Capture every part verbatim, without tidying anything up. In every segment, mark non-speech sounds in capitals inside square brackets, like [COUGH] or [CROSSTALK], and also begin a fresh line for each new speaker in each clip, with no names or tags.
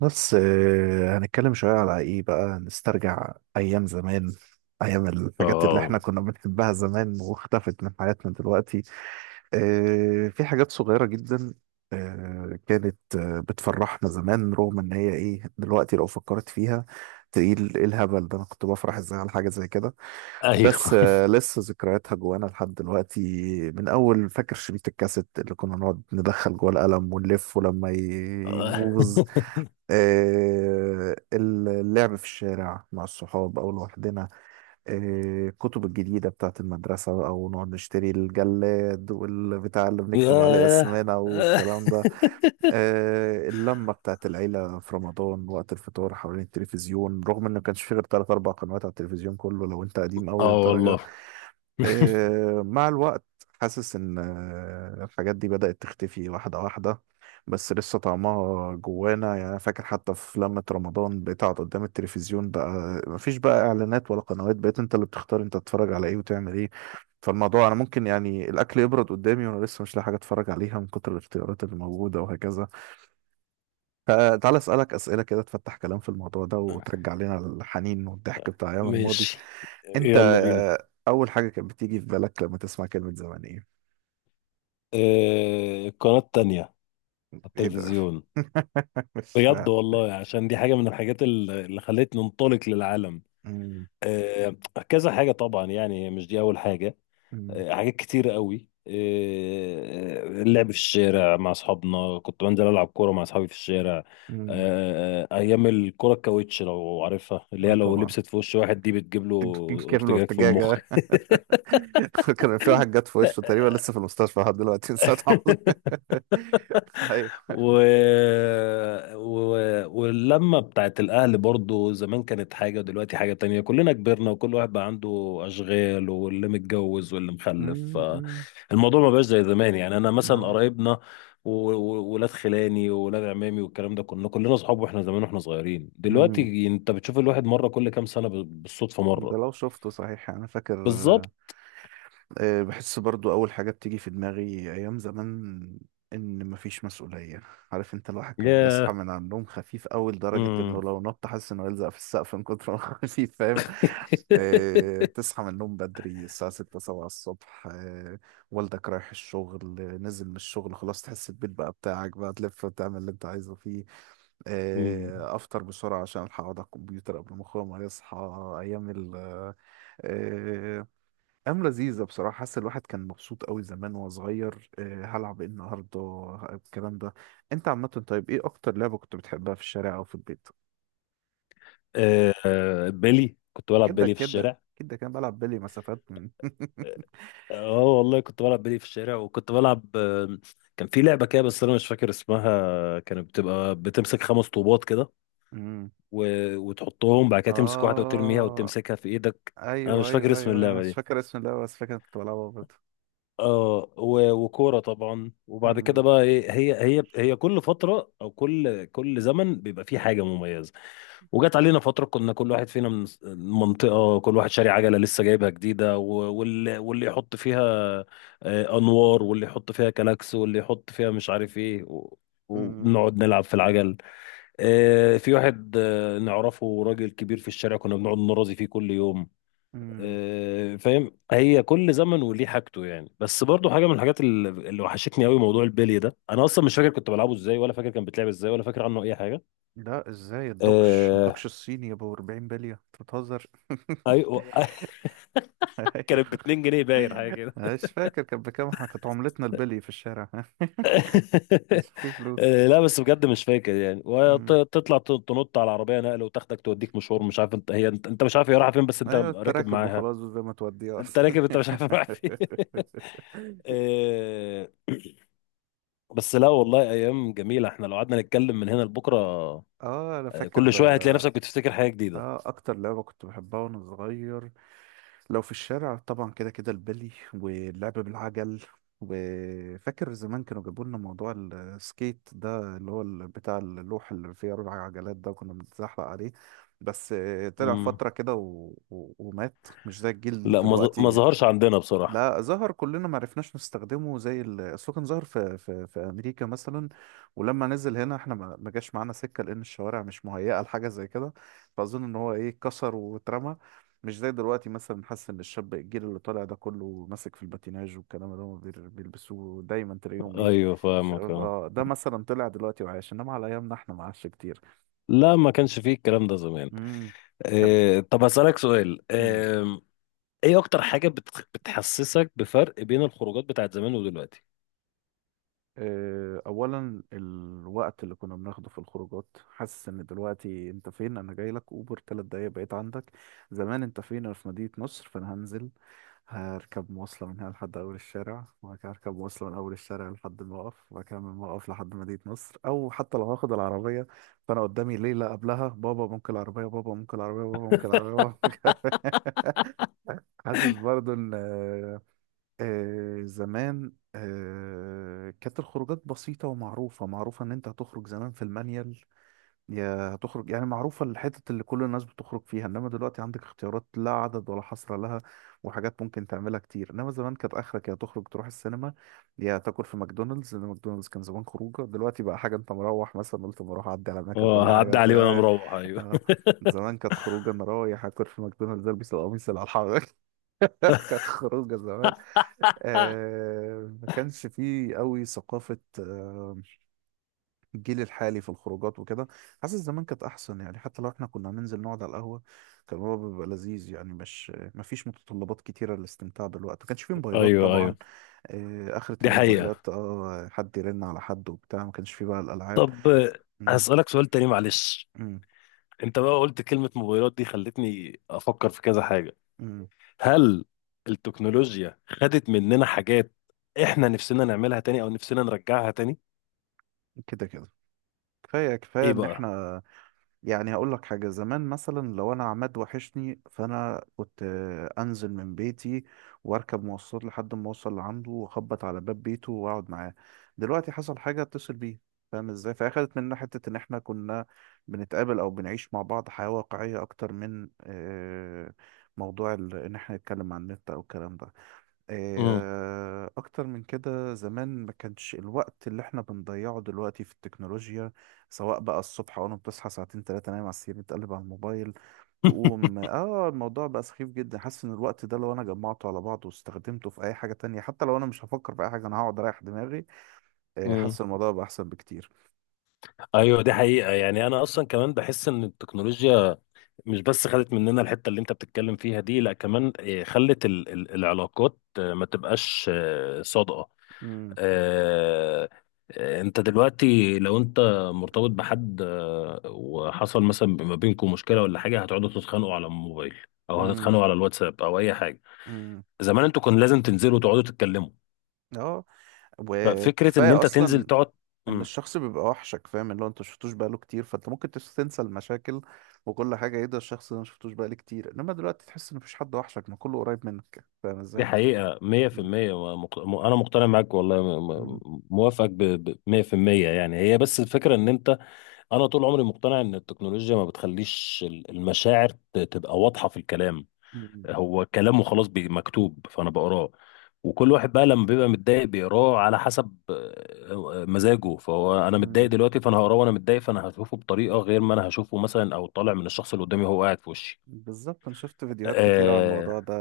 بس آه، هنتكلم شوية على ايه بقى، نسترجع ايام زمان. ايام الحاجات اللي احنا
اه،
كنا بنحبها زمان واختفت من حياتنا دلوقتي. آه، في حاجات صغيرة جدا. آه، كانت آه، بتفرحنا زمان، رغم ان هي ايه دلوقتي لو فكرت فيها تقيل. ايه الهبل ده؟ انا كنت بفرح ازاي على حاجة زي كده؟ بس
ايوه.
آه، لسه ذكرياتها جوانا لحد دلوقتي. من اول، فاكر شريط الكاسيت اللي كنا نقعد ندخل جوه القلم ونلف، ولما ي- يبوظ.
[LAUGHS]
آه، اللعب في الشارع مع الصحاب أو لوحدنا. آه، الكتب الجديدة بتاعت المدرسة، أو نقعد نشتري الجلاد والبتاع اللي بنكتب عليه
ياه،
اسمنا
اه.
والكلام ده. آه، اللمة بتاعت العيلة في رمضان وقت الفطار حوالين التلفزيون، رغم إنه ما كانش فيه غير تلات أربع قنوات على التلفزيون كله، لو أنت قديم أوي
آه
للدرجة.
والله. [LAUGHS]
آه، مع الوقت حاسس ان آه، الحاجات دي بدأت تختفي واحدة واحدة. بس لسه طعمها جوانا، يعني أنا فاكر حتى في لمة رمضان بتقعد قدام التلفزيون، بقى مفيش بقى اعلانات ولا قنوات، بقيت انت اللي بتختار انت تتفرج على ايه وتعمل ايه. فالموضوع انا ممكن يعني الاكل يبرد قدامي وانا لسه مش لاقي حاجة اتفرج عليها من كتر الاختيارات اللي موجودة وهكذا. فتعالى اسألك اسئلة كده تفتح كلام في الموضوع ده وترجع لنا الحنين والضحك بتاع ايام الماضي.
ماشي،
انت
يلا بينا.
آه، اول حاجه كانت بتيجي في بالك لما تسمع كلمه زمان ايه؟
آه القناة التانية على
ايه ده؟
التلفزيون.
[LAUGHS] مش
بجد
فاهم.
والله، عشان دي حاجة من الحاجات ال- اللي خلتني انطلق للعالم.
مم.
آه كذا حاجة طبعا، يعني مش دي أول حاجة.
مم.
آه، حاجات كتير قوي، آه، آه، اللعب في الشارع مع اصحابنا، كنت بنزل العب كوره مع اصحابي في الشارع. آه،
مم.
آه، آه، ايام الكوره الكاوتش لو عارفها، اللي
اه
هي لو
طبعا.
لبست في وش واحد دي بتجيب له
[LAUGHS] كامل
ارتجاج في المخ.
ارتجاجة. [LAUGHS] كان في واحد جت في وشه، تقريبا لسه في المستشفى لحد دلوقتي [LAUGHS] من ساعة ما حصل.
[LAUGHS]
[LAUGHS] ايوه.
و... و... واللمة بتاعت الأهل برضو زمان كانت حاجة ودلوقتي حاجة تانية، كلنا كبرنا وكل واحد بقى عنده أشغال، واللي متجوز واللي مخلف.
مم. مم.
الموضوع ما بقاش زي زمان، يعني أنا مثلا
اه.
قرايبنا وولاد خلاني وولاد عمامي والكلام ده، كنا كلنا أصحاب وإحنا زمان وإحنا صغيرين.
مم.
دلوقتي أنت بتشوف الواحد مرة كل كام سنة ب- بالصدفة
ده
مرة.
لو شفته صحيح، انا فاكر.
بالظبط.
آه، بحس برضو أول حاجة بتيجي في دماغي أيام زمان إن مفيش مسؤولية. عارف أنت الواحد كان بيصحى
ياه.
من على النوم خفيف أوي لدرجة إنه
امم.
لو نط حاسس إنه يلزق في السقف من كتر ما هو [LAUGHS] خفيف، فاهم؟ آه، بتصحى من النوم بدري الساعة ستة سبعة الصبح، آه، والدك رايح الشغل، آه، نزل من الشغل خلاص، تحس البيت بقى بتاعك، بقى تلف وتعمل اللي أنت عايزه فيه.
امم. [LAUGHS]
آه، افطر بسرعه عشان الحق اقعد على الكمبيوتر قبل ما اخويا ما يصحى. ايام ال آه، أيام لذيذة بصراحة، حاسس الواحد كان مبسوط قوي زمان وهو صغير. آه، هلعب ايه النهاردة؟ آه، الكلام ده. انت عامة، طيب ايه أكتر لعبة كنت بتحبها في الشارع أو في البيت؟
آه، آه، بيلي، كنت بلعب
كده
بيلي في
كده
الشارع.
كده، كان بلعب بلي مسافات من- [LAUGHS]
اه والله كنت بلعب بلي في الشارع، وكنت بلعب. آه، كان في لعبة كده بس انا مش فاكر اسمها، كانت بتبقى بتمسك خمس طوبات كده
امم.
و... وتحطهم، بعد كده تمسك واحدة وترميها
اه.
وتمسكها في ايدك. انا
ايوه
مش فاكر
ايوه
اسم
ايوه، انا
اللعبة
مش
دي.
فاكر اسم اللعبه، بس فاكر كنت بلعبها برضه.
اه، و... وكورة طبعا. وبعد
امم.
كده بقى ايه، هي هي هي كل فترة او كل كل زمن بيبقى فيه حاجة مميزة. وجات علينا فترة كنا كل واحد فينا من منطقة، كل واحد شاري عجلة لسه جايبها جديدة، و- واللي واللي يحط فيها آه، أنوار، واللي يحط فيها كلاكس، واللي يحط فيها مش عارف إيه، و-
امم.
ونقعد نلعب في العجل. آه، في واحد آه، نعرفه، راجل كبير في الشارع، كنا بنقعد نرازي فيه كل يوم.
امم.
آه، فاهم، هي كل زمن وليه حاجته، يعني بس برضو حاجة من الحاجات اللي اللي وحشتني قوي موضوع البلي ده، أنا أصلا مش فاكر كنت بلعبه إزاي، ولا فاكر كان بيتلعب إزاي، ولا فاكر عنه أي حاجة.
لا، ازاي؟ الدوكش
آه،
الدوكش الصيني يا ابو أربعين بليه، انت بتهزر! [LAUGHS]
ايوه. [LAUGHS] كانت ب اتنين جنيه باين، حاجه
[LAUGHS]
كده.
مش فاكر كانت بكام، احنا كانت عملتنا البلي في الشارع. [LAUGHS] كانش
[LAUGHS]
فيه فلوس.
آه، لا بس بجد مش فاكر يعني،
أمم.
وتطلع ت- تنط على العربيه نقل وتاخدك توديك مشوار، مش عارف انت، هي انت, انت مش عارف هي رايحه فين، بس انت
ايوه
راكب
التراكب
معاها.
وخلاص، زي ما توديه
انت
اصلا.
راكب، انت مش عارف رايح فين. [LAUGHS]
[LAUGHS]
آه، بس لا والله ايام جميله، احنا لو قعدنا نتكلم من هنا لبكره.
اه، انا
آه،
فاكر.
كل شويه هتلاقي نفسك بتفتكر حاجه جديده.
اه، اكتر لعبه كنت بحبها وانا صغير لو في الشارع، طبعا كده كده البلي واللعب بالعجل. وفاكر زمان كانوا جابوا لنا موضوع السكيت ده، اللي هو ال- بتاع اللوح اللي فيه أربع عجلات ده، كنا بنتزحلق عليه. بس آه، طلع
امم.
فترة كده و... و... ومات، مش زي الجيل
لا ما ظ- ما
دلوقتي.
ظهرش عندنا بصراحه.
لا، ظهر، كلنا ما عرفناش نستخدمه زي ال- اصله كان ظهر في في في امريكا مثلا. ولما نزل هنا احنا ما ما جاش معانا سكه، لان الشوارع مش مهيئه لحاجه زي كده. فاظن ان هو ايه، اتكسر واترمى. مش زي دلوقتي، مثلا حاسس ان الشاب الجيل اللي طالع ده كله ماسك في الباتيناج والكلام اللي هم بير- بيلبسوه دايما، تلاقيهم ايه؟
ايوه فاهمك،
شباب
اه.
اه، ده مثلا طلع دلوقتي وعايش، انما على ايامنا احنا ما عادش كتير.
لا ما كانش فيه الكلام ده زمان.
امم كان.
آه، طب هسألك سؤال.
مم.
ايه اكتر حاجة بتخ- بتحسسك بفرق بين الخروجات بتاعت زمان ودلوقتي؟
آه، اولا الوقت اللي كنا بناخده في الخروجات، حاسس ان دلوقتي انت فين، انا جاي لك اوبر ثلاث دقايق بقيت عندك. زمان انت فين؟ انا في مدينة نصر، فانا هنزل هركب مواصلة من هنا لحد اول الشارع، وبعد كده هركب مواصلة من اول الشارع لحد الموقف، وبعد كده من الموقف لحد مدينة نصر، او حتى لو هاخد العربية. فانا قدامي ليلة قبلها، بابا ممكن العربية، بابا ممكن العربية، بابا ممكن العربية، بابا ممكن العربية. [LAUGHS] حاسس برضو ان آه زمان آه كانت الخروجات بسيطة ومعروفة، معروفة إن أنت هتخرج زمان في المانيال، يا هتخرج، يعني معروفة الحتة اللي كل الناس بتخرج فيها، إنما دلوقتي عندك اختيارات لا عدد ولا حصر لها، وحاجات ممكن تعملها كتير. إنما زمان كانت آخرك يا تخرج تروح السينما، يا تاكل في ماكدونالدز، لأن ماكدونالدز كان زمان خروجة، دلوقتي بقى حاجة أنت مروح مثلا قلت مروح أعدي على ماكا
اه،
كل حاجة
هعدي عليه وانا
تا-
مروح، ايوه.
آه. زمان كانت خروجة أنا رايح أكل في ماكدونالدز، ألبس القميص اللي على الحرارة. [LAUGHS] كانت خروجه زمان.
[LAUGHS]
آه، ما كانش فيه قوي ثقافة آه، الجيل الحالي في الخروجات وكده. حاسس زمان كانت أحسن، يعني حتى لو احنا كنا هننزل نقعد على القهوة، كان هو بيبقى لذيذ، يعني مش ما فيش متطلبات كتيرة للاستمتاع بالوقت، ما كانش فيه موبايلات
ايوه،
طبعا.
ايوه،
آه، آخرة
دي حقيقة.
الموبايلات اه، حد يرن على حد وبتاع، ما كانش فيه بقى الألعاب.
طب آه،
مم.
هسألك سؤال تاني معلش.
مم.
انت بقى قلت كلمة موبايلات دي، خلتني افكر في كذا حاجة.
مم.
هل التكنولوجيا خدت مننا حاجات احنا نفسنا نعملها تاني او نفسنا نرجعها تاني؟
كده كده، كفاية كفاية
ايه
إن
بقى؟
احنا، يعني هقول لك حاجة، زمان مثلا لو أنا عماد وحشني فأنا كنت آه، أنزل من بيتي وأركب مواصلات لحد ما أوصل لعنده وأخبط على باب بيته وأقعد معاه. دلوقتي حصل حاجة أتصل بيه، فاهم إزاي؟ فأخدت مننا حتة إن إحنا كنا بنتقابل أو بنعيش مع بعض حياة واقعية أكتر من آه، موضوع ال- إن إحنا نتكلم عن النت أو الكلام ده.
امم.
آه، أكتر من كده زمان ما كانش الوقت اللي احنا بنضيعه دلوقتي في التكنولوجيا. سواء بقى الصبح أول ما بتصحى ساعتين تلاتة نايم على السرير بتقلب على الموبايل، تقوم
[LAUGHS]
اه، الموضوع بقى سخيف جدا. حاسس ان الوقت ده لو انا جمعته على بعضه واستخدمته في اي حاجة تانية، حتى لو انا مش هفكر في اي حاجة انا هقعد اريح دماغي. آه،
امم.
حاسس الموضوع بقى احسن بكتير.
ايوه دي حقيقة، يعني انا اصلا كمان بحس ان التكنولوجيا مش بس خدت مننا الحتة اللي انت بتتكلم فيها دي، لا كمان آه، خلت ال- ال- العلاقات آه، ما تبقاش آه، صادقة.
امم.
آه، آه، انت دلوقتي لو انت مرتبط بحد آه، وحصل مثلا ما بينكم مشكلة ولا حاجة، هتقعدوا تتخانقوا على الموبايل او
امم.
هتتخانقوا على الواتساب او اي حاجة.
امم.
زمان انتوا كان لازم تنزلوا تقعدوا تتكلموا.
اه
ففكرة ان
وكفاية
انت تنزل
اصلا،
تقعد.
ان
مم.
الشخص بيبقى وحشك، فاهم، اللي هو انت مشفتوش بقاله كتير فانت ممكن تس- تنسى المشاكل وكل حاجه. ايه ده، الشخص ده مشفتوش بقالي كتير، انما دلوقتي تحس ان مفيش حد وحشك، ما كله قريب منك، فاهم
دي
ازاي؟
حقيقة مية في
م-
المية ومق- م- أنا مقتنع معاك والله، م-
م-
م- موافقك بمية في المية، يعني هي بس الفكرة إن أنت. انا طول عمري مقتنع ان التكنولوجيا ما بتخليش ال- المشاعر ت- تبقى واضحه في الكلام.
م-
هو كلامه خلاص بي- مكتوب فانا بقراه، وكل واحد بقى لما بيبقى متضايق بيقراه على حسب آه، آه، مزاجه. فهو انا
م-
متضايق دلوقتي فانا هقراه وانا متضايق، فانا هشوفه بطريقه غير ما انا هشوفه مثلا او طالع من الشخص اللي قدامي وهو قاعد في وشي.
بالظبط، انا شفت فيديوهات كتير على
آه
الموضوع ده.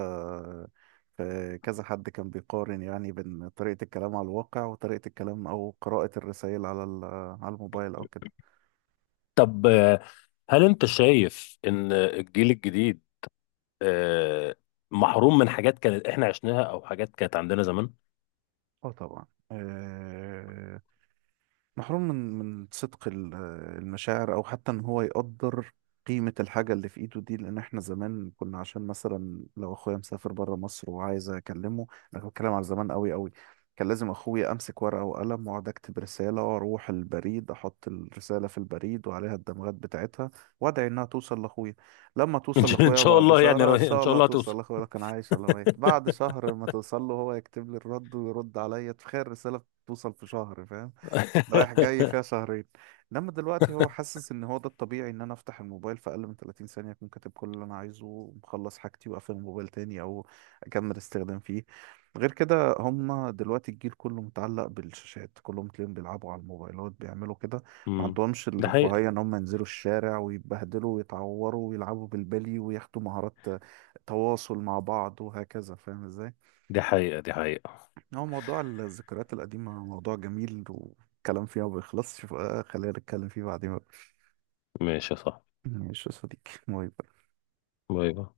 في كذا حد كان بيقارن يعني بين طريقه الكلام على الواقع وطريقه الكلام او قراءه الرسائل على ال- على الموبايل او كده.
طب آه، هل انت شايف ان الجيل الجديد آه محروم من حاجات كانت احنا عشناها او حاجات كانت عندنا زمان؟
اه طبعا. آه، محروم من من صدق ال- المشاعر، او حتى ان هو يقدر قيمة الحاجة اللي في ايده دي، لان احنا زمان كنا، عشان مثلا لو اخويا مسافر بره مصر وعايز اكلمه، انا بتكلم على زمان قوي قوي، كان لازم اخويا امسك ورقة وقلم واقعد اكتب رسالة واروح البريد احط الرسالة في البريد وعليها الدمغات بتاعتها وادعي انها توصل لاخويا. لما
ان
توصل
شاء إن
لاخويا
شاء
بعد
الله، يعني
شهر،
رو-
ان
ان
شاء
شاء
الله
الله هتوصل.
توصل لاخويا، لو كان عايش ولا ميت، بعد شهر ما توصل له هو يكتب لي الرد ويرد عليا. تخيل الرسالة توصل في شهر، فاهم؟ رايح جاي
[LAUGHS]
فيها شهرين. انما دلوقتي هو حاسس ان هو ده الطبيعي، ان انا افتح الموبايل في اقل من ثلاثين ثانية اكون كاتب كل اللي انا عايزه ومخلص حاجتي واقفل الموبايل تاني، او اكمل استخدام فيه. غير كده، هم دلوقتي الجيل كله متعلق بالشاشات، كلهم تلاقيهم بيلعبوا على الموبايلات بيعملوا كده. ما
امم.
عندهمش
دي حقيقة،
الرفاهية ان هم ينزلوا الشارع ويتبهدلوا ويتعوروا ويلعبوا بالبلي وياخدوا مهارات تواصل مع بعض وهكذا، فاهم ازاي؟
دي حقيقة، دي حقيقة.
هو موضوع الذكريات القديمة موضوع جميل والكلام فيها ما بيخلصش، فخلينا نتكلم فيه بعدين بقى.
ماشي، صح.
ماشي يا صديقي، باي باي.
باي باي.